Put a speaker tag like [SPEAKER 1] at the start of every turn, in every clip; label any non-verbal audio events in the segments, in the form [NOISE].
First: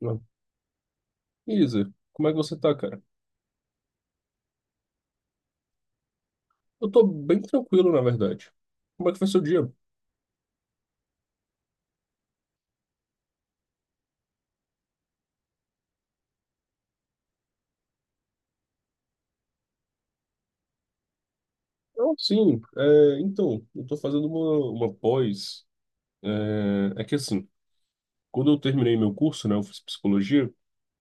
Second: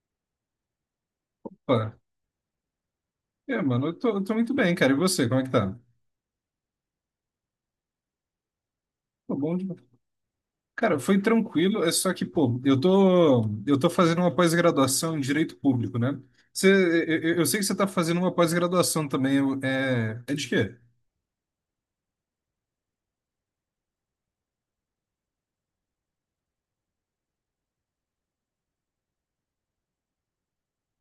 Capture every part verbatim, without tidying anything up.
[SPEAKER 1] Não. Isa,
[SPEAKER 2] Opa.
[SPEAKER 1] como é que você tá, cara?
[SPEAKER 2] É, mano, eu tô, eu tô muito bem, cara. E você, como é que tá?
[SPEAKER 1] Eu tô bem tranquilo, na verdade. Como é que foi
[SPEAKER 2] Pô,
[SPEAKER 1] seu
[SPEAKER 2] bom
[SPEAKER 1] dia?
[SPEAKER 2] demais. Cara, foi tranquilo, é só que, pô, eu tô, eu tô fazendo uma pós-graduação em Direito Público, né? Você, eu, eu eu sei que você tá fazendo uma pós-graduação também, eu- é, é de quê?
[SPEAKER 1] Não, sim, é, então, eu tô fazendo uma, uma pós. É, é que assim, quando eu terminei meu curso, né, eu fiz psicologia,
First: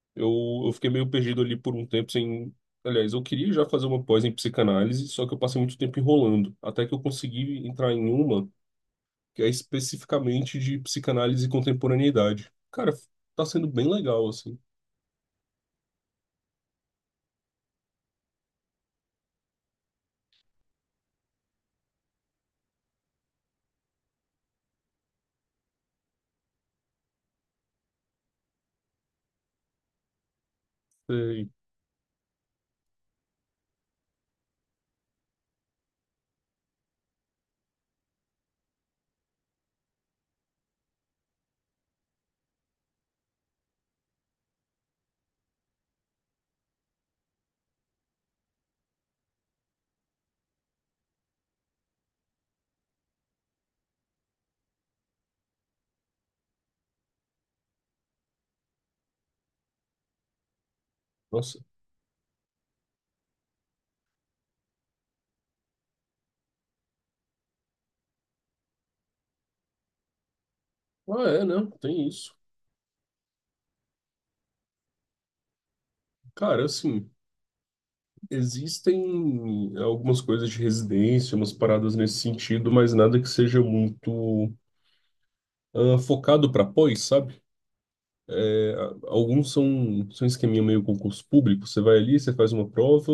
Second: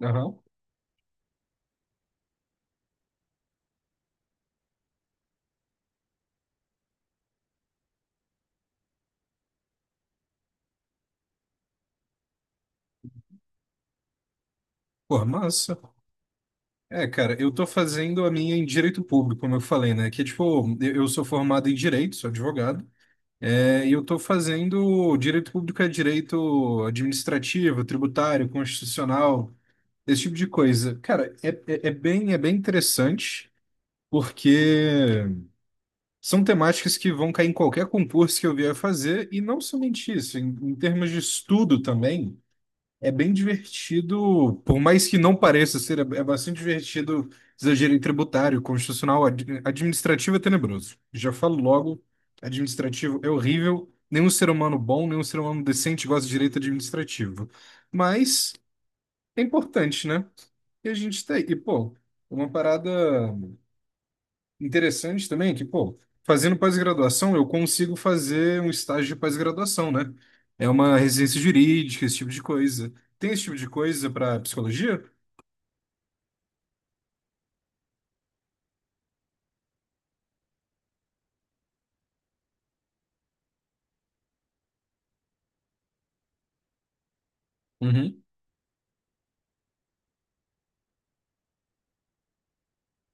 [SPEAKER 2] Aham.
[SPEAKER 1] eu, eu fiquei meio perdido ali por um tempo sem. Aliás, eu queria já fazer uma pós em psicanálise, só que eu passei muito tempo enrolando, até que eu consegui entrar em uma que é especificamente de psicanálise e contemporaneidade. Cara, tá sendo bem legal, assim.
[SPEAKER 2] Pô, massa. É, cara, eu tô fazendo a minha em Direito Público, como eu falei, né? Que, é, tipo, eu eu sou formado em Direito, sou advogado, é, e eu tô fazendo Direito Público é Direito Administrativo, Tributário, Constitucional. Esse tipo de coisa. Cara, é,
[SPEAKER 1] Sei.
[SPEAKER 2] é, é bem, é bem interessante, porque são temáticas que vão cair em qualquer concurso que eu vier fazer, e não somente isso, em, em termos de estudo também, é bem divertido, por mais que não pareça ser, é, é bastante divertido exagero em tributário, constitucional, ad- administrativo é tenebroso. Já falo logo, administrativo é horrível, nenhum ser humano bom, nenhum ser humano decente gosta de direito administrativo. Mas é importante, né? E a gente tá aí. E,
[SPEAKER 1] Nossa.
[SPEAKER 2] pô, uma parada interessante também é que, pô, fazendo pós-graduação, eu consigo fazer um estágio de pós-graduação, né? É uma
[SPEAKER 1] Ah,
[SPEAKER 2] residência
[SPEAKER 1] é, né?
[SPEAKER 2] jurídica,
[SPEAKER 1] Tem
[SPEAKER 2] esse tipo
[SPEAKER 1] isso.
[SPEAKER 2] de coisa. Tem esse tipo de coisa para psicologia?
[SPEAKER 1] Cara, assim, existem algumas coisas de residência, umas paradas nesse sentido, mas nada que seja muito ah, focado para pós, sabe?
[SPEAKER 2] Uhum.
[SPEAKER 1] É, a- alguns são, são esqueminha meio concurso público. Você vai ali, você faz uma prova,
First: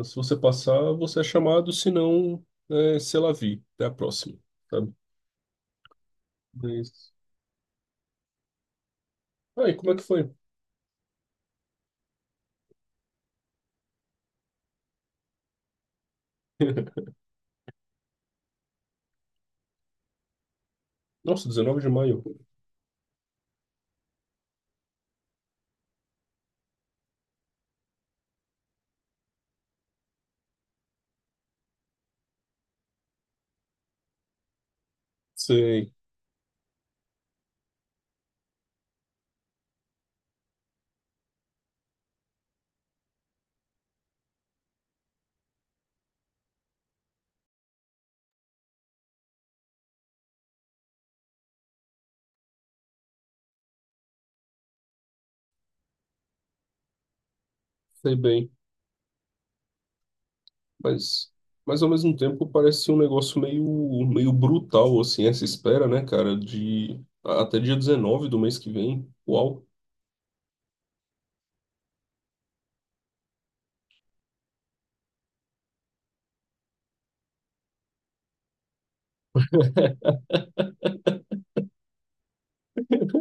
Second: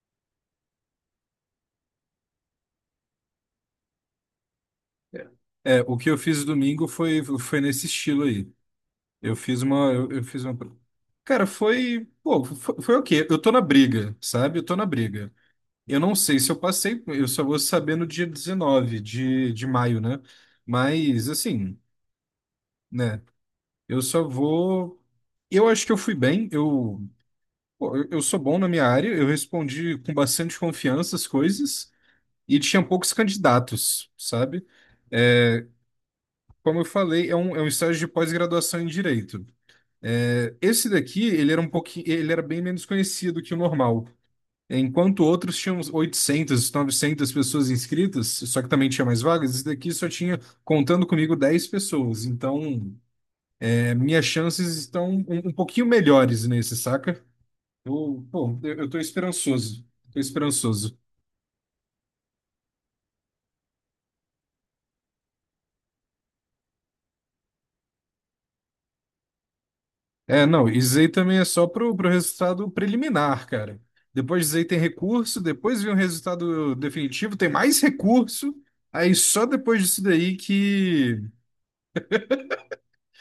[SPEAKER 1] ah, se você passar, você é chamado, se não, é, c'est la vie, até a próxima, sabe?
[SPEAKER 2] É, É, o que eu fiz domingo
[SPEAKER 1] Mas...
[SPEAKER 2] foi, foi nesse estilo aí. Eu fiz
[SPEAKER 1] Ah, e
[SPEAKER 2] uma,
[SPEAKER 1] como é que
[SPEAKER 2] eu, eu
[SPEAKER 1] foi?
[SPEAKER 2] fiz uma. Cara, foi, pô, foi, foi o quê? Eu tô na briga, sabe? Eu tô na briga. Eu não sei se eu passei,
[SPEAKER 1] [LAUGHS]
[SPEAKER 2] eu só vou saber no dia dezenove de, de maio, né? Mas,
[SPEAKER 1] Nossa,
[SPEAKER 2] assim,
[SPEAKER 1] dezenove de maio.
[SPEAKER 2] né? Eu só vou. Eu acho que eu fui bem, eu, pô, eu eu sou bom na minha área, eu respondi com bastante confiança as coisas e tinha poucos candidatos, sabe? É,
[SPEAKER 1] Sei,
[SPEAKER 2] como eu falei, é um, é um estágio de pós-graduação em direito. É, esse daqui, ele era um pouquinho, ele era bem menos conhecido que o normal. Enquanto outros tinham uns oitocentas, novecentas pessoas inscritas, só que também tinha mais vagas, esse daqui só tinha, contando comigo, dez pessoas. Então, é, minhas chances estão um, um pouquinho melhores nesse, saca?
[SPEAKER 1] sei
[SPEAKER 2] Eu,
[SPEAKER 1] bem.
[SPEAKER 2] pô, eu, eu tô esperançoso. Tô esperançoso.
[SPEAKER 1] Mas, mas ao mesmo tempo parece um negócio meio, meio brutal, assim, essa espera, né, cara, de a- até dia dezenove do mês que vem. Uau!
[SPEAKER 2] É, não, e Zay também é só pro, pro resultado preliminar, cara. Depois de Zay tem recurso, depois vem o resultado definitivo, tem mais recurso. Aí só depois disso daí que.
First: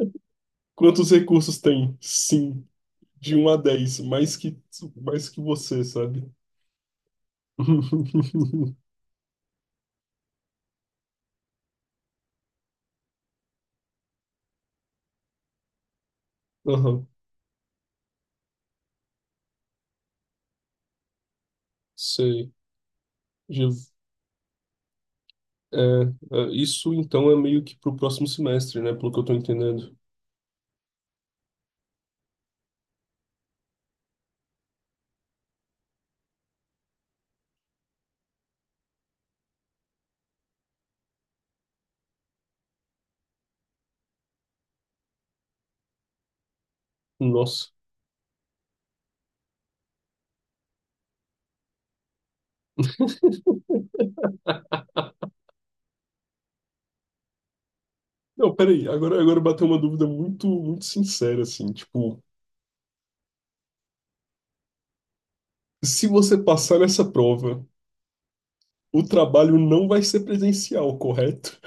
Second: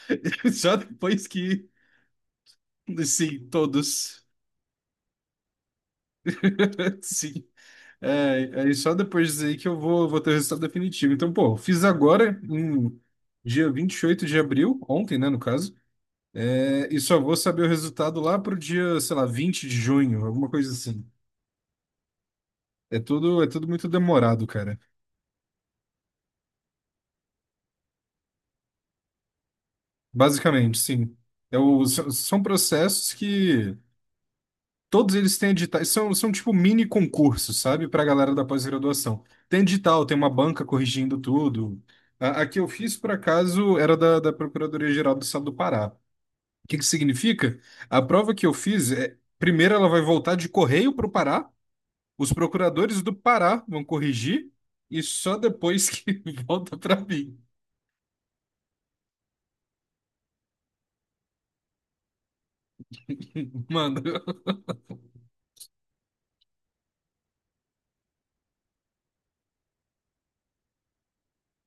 [SPEAKER 2] [LAUGHS] Só
[SPEAKER 1] Quantos
[SPEAKER 2] depois
[SPEAKER 1] recursos
[SPEAKER 2] que.
[SPEAKER 1] tem? Sim, de
[SPEAKER 2] Sim,
[SPEAKER 1] um a dez
[SPEAKER 2] todos.
[SPEAKER 1] mais que, mais que você, sabe?
[SPEAKER 2] [LAUGHS] Sim. É, aí
[SPEAKER 1] [LAUGHS]
[SPEAKER 2] só depois disso aí que eu vou, vou ter o resultado definitivo. Então, pô, fiz agora, em dia vinte e oito de abril, ontem, né, no caso, é, e
[SPEAKER 1] Aham,
[SPEAKER 2] só vou saber o resultado lá pro dia, sei lá, vinte de junho, alguma coisa assim.
[SPEAKER 1] sei.
[SPEAKER 2] É tudo, é tudo
[SPEAKER 1] Já-
[SPEAKER 2] muito demorado, cara.
[SPEAKER 1] é, é, isso então é meio que pro próximo semestre, né, pelo que eu tô entendendo.
[SPEAKER 2] Basicamente, sim. É o- são são processos que todos eles têm editais, são, são tipo mini concursos, sabe, para a galera da pós-graduação. Tem edital, tem uma banca corrigindo tudo. A, a que eu fiz, por acaso, era da, da Procuradoria-Geral do Estado do Pará. O que que significa?
[SPEAKER 1] Nossa.
[SPEAKER 2] A prova que eu fiz, é, primeiro ela vai voltar de correio para o Pará, os procuradores do Pará vão corrigir, e só depois que [LAUGHS] volta para mim.
[SPEAKER 1] Não, peraí, agora, agora bateu uma dúvida muito, muito sincera, assim, tipo,
[SPEAKER 2] [LAUGHS] Mano,
[SPEAKER 1] se você passar nessa prova. O trabalho não vai ser presencial, correto?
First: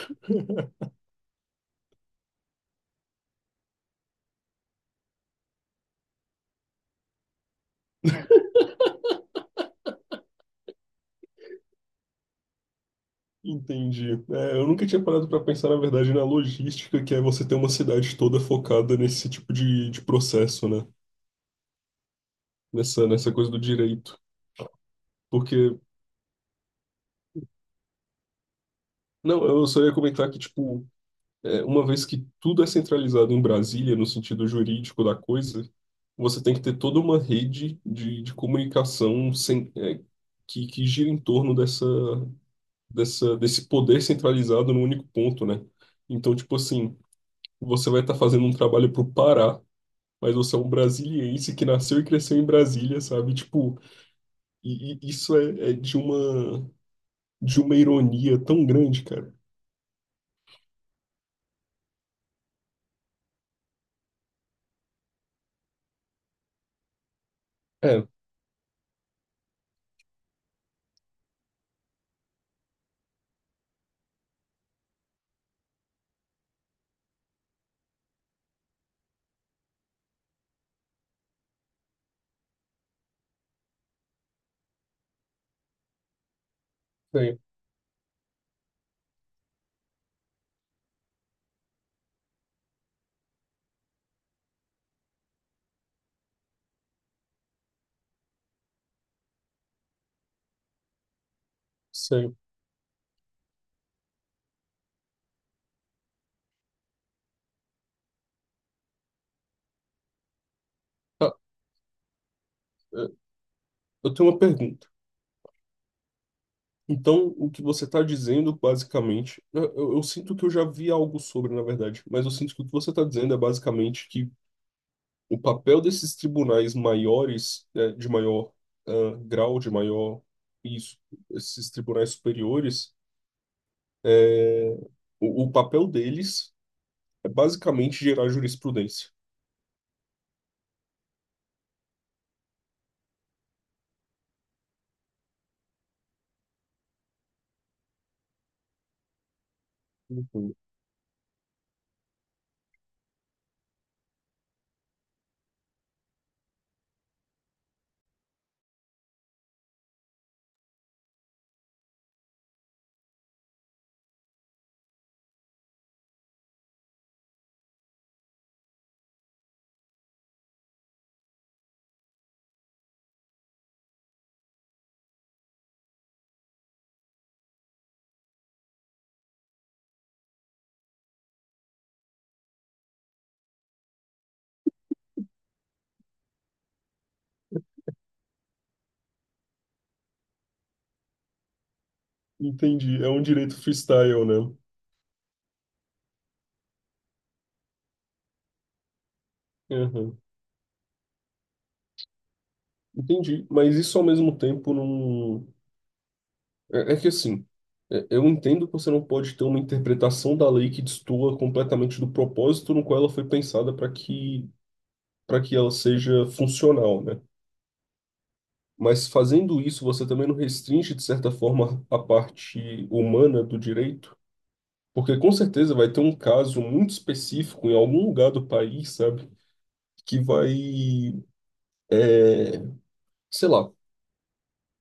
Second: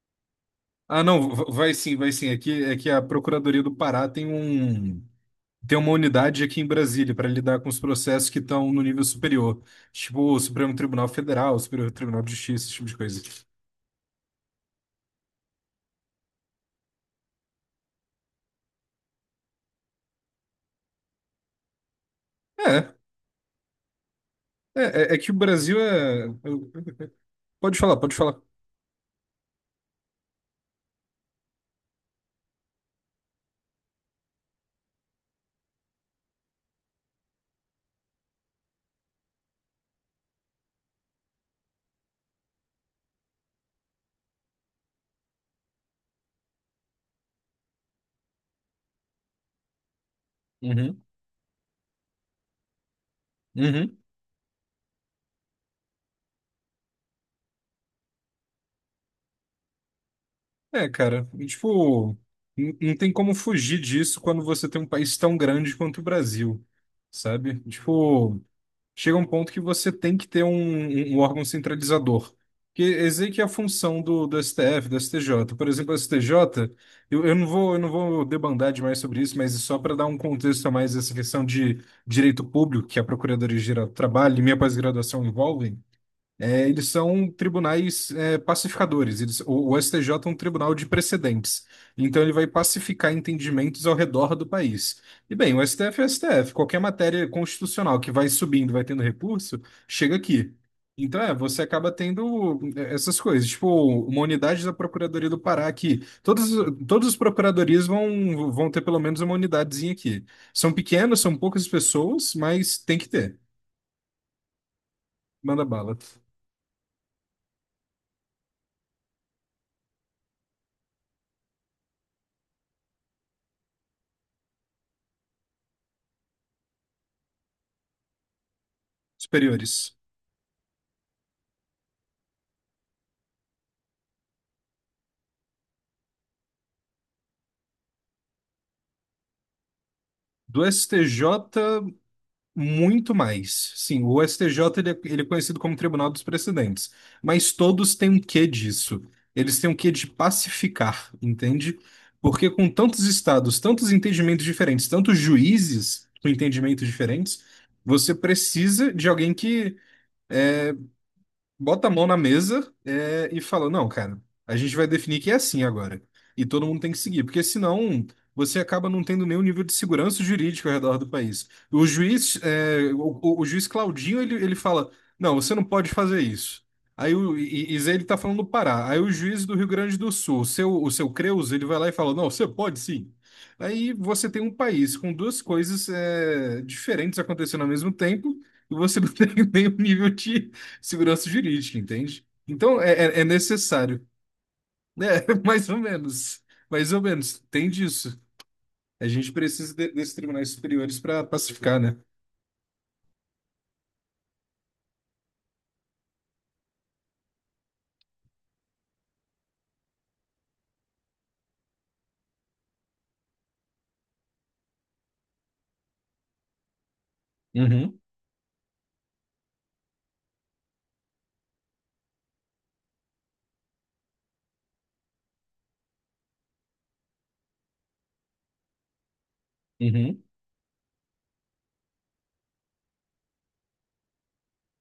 [SPEAKER 2] ah, não, v- vai sim, vai sim. É que, é que a Procuradoria do Pará tem um. Tem uma unidade aqui em Brasília para lidar com os processos que estão no nível superior, tipo o Supremo Tribunal Federal, o Superior Tribunal de Justiça, esse tipo de coisa.
[SPEAKER 1] Entendi. É, eu nunca tinha parado para pensar, na verdade, na logística, que é você ter uma cidade toda focada nesse tipo de, de processo, né?
[SPEAKER 2] É,
[SPEAKER 1] Nessa, nessa coisa do direito.
[SPEAKER 2] é, é é que o Brasil
[SPEAKER 1] Porque,
[SPEAKER 2] é. é, Pode falar, pode falar.
[SPEAKER 1] não, eu só ia comentar que, tipo, é, uma vez que tudo é centralizado em Brasília, no sentido jurídico da coisa, você tem que ter toda uma rede de, de comunicação sem, é, que, que gira em torno dessa, dessa, desse poder centralizado num único ponto, né? Então, tipo assim, você vai estar fazendo um trabalho pro Pará, mas você é um
[SPEAKER 2] Uhum,
[SPEAKER 1] brasiliense que nasceu e cresceu em Brasília, sabe? Tipo,
[SPEAKER 2] uhum.
[SPEAKER 1] e, e isso é, é de uma de uma ironia tão grande, cara.
[SPEAKER 2] É, cara, e, tipo, n- não tem como fugir disso quando você tem um país tão grande quanto o Brasil, sabe?
[SPEAKER 1] É,
[SPEAKER 2] Tipo. Chega um ponto que você tem que ter um, um- um órgão centralizador. Que esse aí que é a função do, do, S T F, do S T J. Por exemplo, o S T J, eu, eu não vou, eu não vou debandar demais sobre isso, mas só para dar um contexto a mais essa questão de direito público que a Procuradoria-Geral do Trabalho e minha pós-graduação envolvem, é, eles são
[SPEAKER 1] sei,
[SPEAKER 2] tribunais é, pacificadores. Eles- o, o S T J é um tribunal de precedentes. Então ele vai pacificar entendimentos ao redor do país. E bem, o S T F é o S T F. Qualquer matéria constitucional que vai subindo, vai tendo recurso, chega aqui. Então é, você acaba
[SPEAKER 1] sei.
[SPEAKER 2] tendo é, essas coisas. Tipo, uma unidade da Procuradoria do Pará que todos, todos os procuradorias vão, vão ter pelo menos uma unidadezinha aqui. São pequenas,
[SPEAKER 1] Tá,
[SPEAKER 2] são poucas pessoas, mas tem que
[SPEAKER 1] é,
[SPEAKER 2] ter.
[SPEAKER 1] eu tenho uma pergunta.
[SPEAKER 2] Manda bala.
[SPEAKER 1] Então, o que você está dizendo, basicamente, eu, eu eu sinto que eu já vi algo sobre, na verdade, mas eu sinto que o que você está dizendo é basicamente que o papel desses tribunais maiores, eh, de maior, ah, grau, de
[SPEAKER 2] Superiores.
[SPEAKER 1] maior, isso, esses tribunais superiores, o, o papel deles é basicamente gerar jurisprudência.
[SPEAKER 2] Do S T J, muito mais. Sim, o S T J ele é, ele é conhecido como Tribunal dos Precedentes, mas todos têm um quê disso. Eles têm um quê de
[SPEAKER 1] Uhum.
[SPEAKER 2] pacificar, entende? Porque com tantos estados, tantos entendimentos diferentes, tantos juízes com entendimentos diferentes, você precisa de alguém que bota a mão na mesa, é, e fala: Não, cara, a gente vai definir que é assim agora. E todo mundo tem que seguir, porque senão você acaba não tendo nenhum nível de segurança jurídica ao redor do país. O juiz, é, o, o- o juiz Claudinho, ele, ele fala: Não, você não pode fazer isso. Aí o e, e Zé, ele tá falando do Pará. Aí o juiz do Rio Grande do Sul, o seu, o seu Creus, ele vai lá e fala: Não, você pode sim. Aí você tem um país com duas coisas é, diferentes acontecendo ao mesmo tempo, e você não [LAUGHS] tem nenhum nível de segurança jurídica, entende? Então é,
[SPEAKER 1] Entendi. É
[SPEAKER 2] é-
[SPEAKER 1] um
[SPEAKER 2] é
[SPEAKER 1] direito
[SPEAKER 2] necessário,
[SPEAKER 1] freestyle, né?
[SPEAKER 2] né? [LAUGHS] Mais ou menos, mais ou menos, tem disso. A gente precisa de- desses
[SPEAKER 1] Aham.
[SPEAKER 2] tribunais superiores para pacificar, né?
[SPEAKER 1] Entendi. Mas isso ao mesmo tempo não. É, é que assim, é- eu entendo que você não pode ter uma interpretação da lei que destoa completamente do propósito no qual ela foi pensada para que, para que ela seja funcional, né?
[SPEAKER 2] Uhum,
[SPEAKER 1] Mas fazendo isso, você também não restringe, de certa forma, a parte humana do direito? Porque com certeza vai ter um caso muito específico em algum lugar do país, sabe? Que
[SPEAKER 2] uhum,
[SPEAKER 1] vai, sei lá,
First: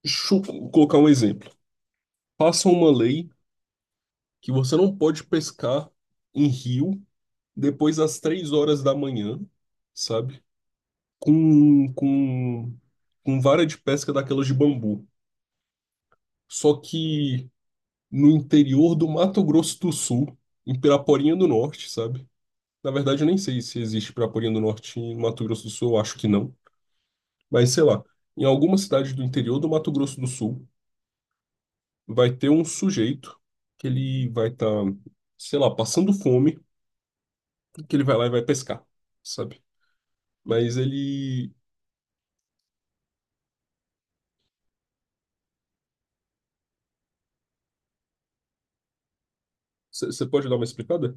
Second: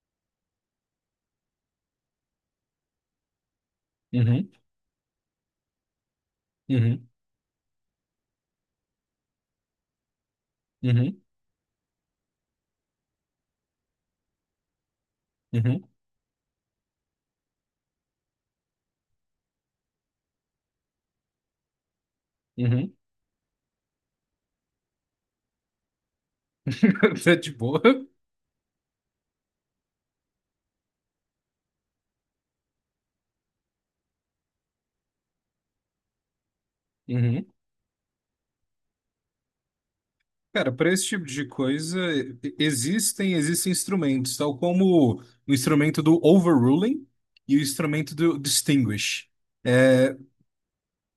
[SPEAKER 1] chu- colocar um exemplo. Passa uma lei
[SPEAKER 2] uhum,
[SPEAKER 1] que você não pode pescar em rio
[SPEAKER 2] uhum,
[SPEAKER 1] depois das três horas da manhã, sabe?
[SPEAKER 2] uhum,
[SPEAKER 1] Com, com, com vara de pesca daquelas de bambu.
[SPEAKER 2] uhum,
[SPEAKER 1] Só que no interior do Mato Grosso do Sul, em Piraporinha do Norte, sabe? Na
[SPEAKER 2] uhum.
[SPEAKER 1] verdade, eu nem sei se existe Piraporinha do Norte em Mato Grosso do Sul, eu acho que não.
[SPEAKER 2] [LAUGHS] Tá de
[SPEAKER 1] Mas
[SPEAKER 2] boa.
[SPEAKER 1] sei lá, em alguma cidade do interior do Mato Grosso do Sul, vai ter um sujeito que ele vai estar, sei lá, passando fome,
[SPEAKER 2] Uhum.
[SPEAKER 1] que ele vai lá e vai pescar, sabe?
[SPEAKER 2] Cara,
[SPEAKER 1] Mas
[SPEAKER 2] para esse tipo de
[SPEAKER 1] ele.
[SPEAKER 2] coisa e- existem existem instrumentos, tal como o instrumento do overruling e o instrumento do distinguish. É,
[SPEAKER 1] Você pode dar uma explicada?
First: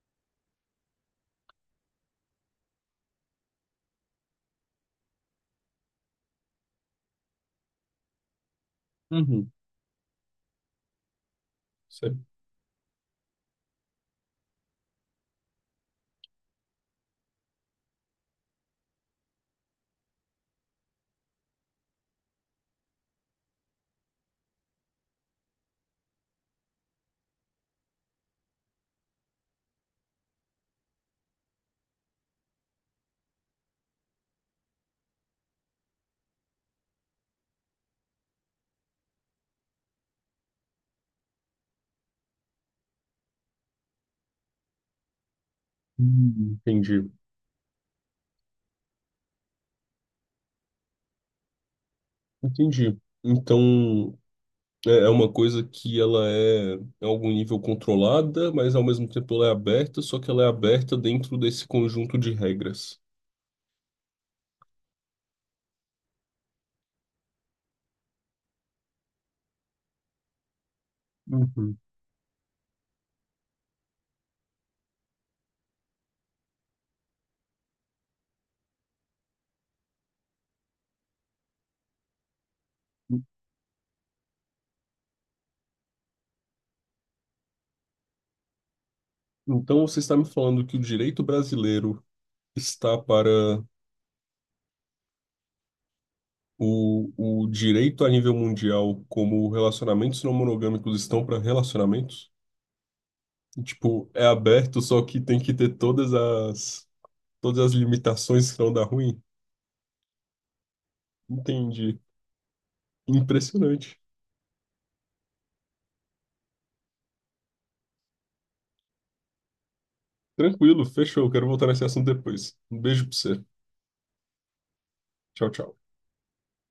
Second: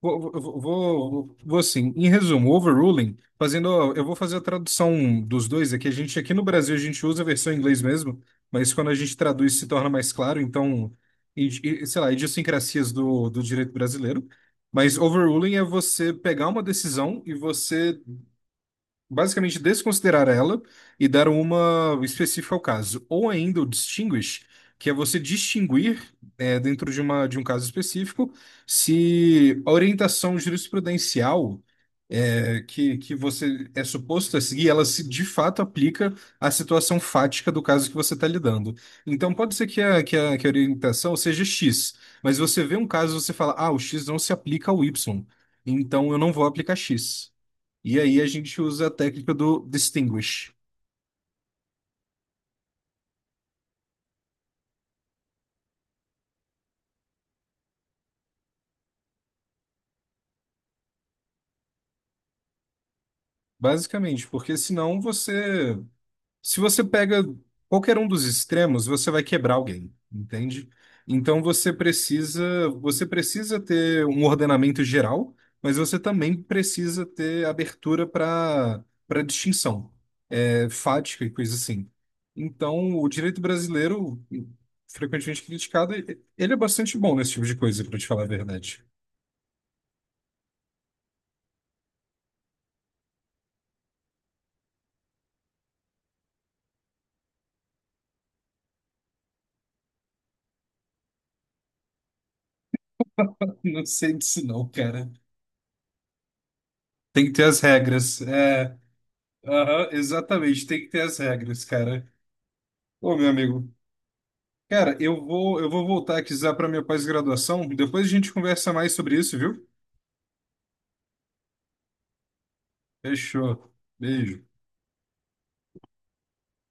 [SPEAKER 2] Vou, vou, vou, vou assim, em resumo, overruling, fazendo, eu vou fazer a tradução dos dois aqui. A gente aqui no Brasil a gente usa a versão em inglês mesmo, mas quando a gente
[SPEAKER 1] Uhum.
[SPEAKER 2] traduz se torna mais claro, então, e- e, sei lá,
[SPEAKER 1] Cê-
[SPEAKER 2] idiosincrasias do, do direito brasileiro. Mas overruling é você pegar uma decisão e você basicamente desconsiderar ela e dar uma específica ao caso. Ou ainda o distinguish, que é você distinguir, é, dentro de uma, de um caso específico, se a orientação jurisprudencial é, que, que você é suposto a seguir, ela se de fato aplica à situação fática do caso que você está lidando. Então pode ser que a, que a, que a orientação seja X, mas você vê um caso e você fala, ah, o X não se aplica ao Y, então eu não vou
[SPEAKER 1] Hum.
[SPEAKER 2] aplicar
[SPEAKER 1] Entendi.
[SPEAKER 2] X. E aí a gente usa a técnica do distinguish,
[SPEAKER 1] Entendi. Então, É é uma coisa que ela é, em algum nível, controlada, mas ao mesmo tempo ela é aberta, só que ela é aberta dentro desse conjunto de regras.
[SPEAKER 2] basicamente, porque senão você, se você pega qualquer um dos extremos, você vai quebrar alguém, entende? Então você
[SPEAKER 1] Uhum.
[SPEAKER 2] precisa, você precisa ter um ordenamento geral, mas você também precisa ter abertura para para distinção, é, fática e coisa assim. Então, o direito brasileiro, frequentemente criticado, ele é bastante bom nesse tipo de coisa, para te falar a verdade.
[SPEAKER 1] Então você está me falando que o direito brasileiro está para o, o direito a nível mundial, como relacionamentos não monogâmicos estão para relacionamentos?
[SPEAKER 2] [LAUGHS] Não
[SPEAKER 1] Tipo,
[SPEAKER 2] sei
[SPEAKER 1] é
[SPEAKER 2] disso não,
[SPEAKER 1] aberto, só
[SPEAKER 2] cara.
[SPEAKER 1] que tem que ter todas as,
[SPEAKER 2] Tem que ter
[SPEAKER 1] todas
[SPEAKER 2] as
[SPEAKER 1] as
[SPEAKER 2] regras.
[SPEAKER 1] limitações que não
[SPEAKER 2] É,
[SPEAKER 1] dá ruim?
[SPEAKER 2] aham, exatamente, tem que ter as regras,
[SPEAKER 1] Entendi.
[SPEAKER 2] cara. Ô, meu amigo,
[SPEAKER 1] Impressionante.
[SPEAKER 2] cara, eu vou, eu vou voltar aqui já para minha pós-graduação. Depois a gente conversa mais sobre isso, viu?
[SPEAKER 1] Tranquilo, fechou. Quero voltar nesse assunto depois. Um beijo pra você.
[SPEAKER 2] Fechou. Beijo.
[SPEAKER 1] Tchau, tchau.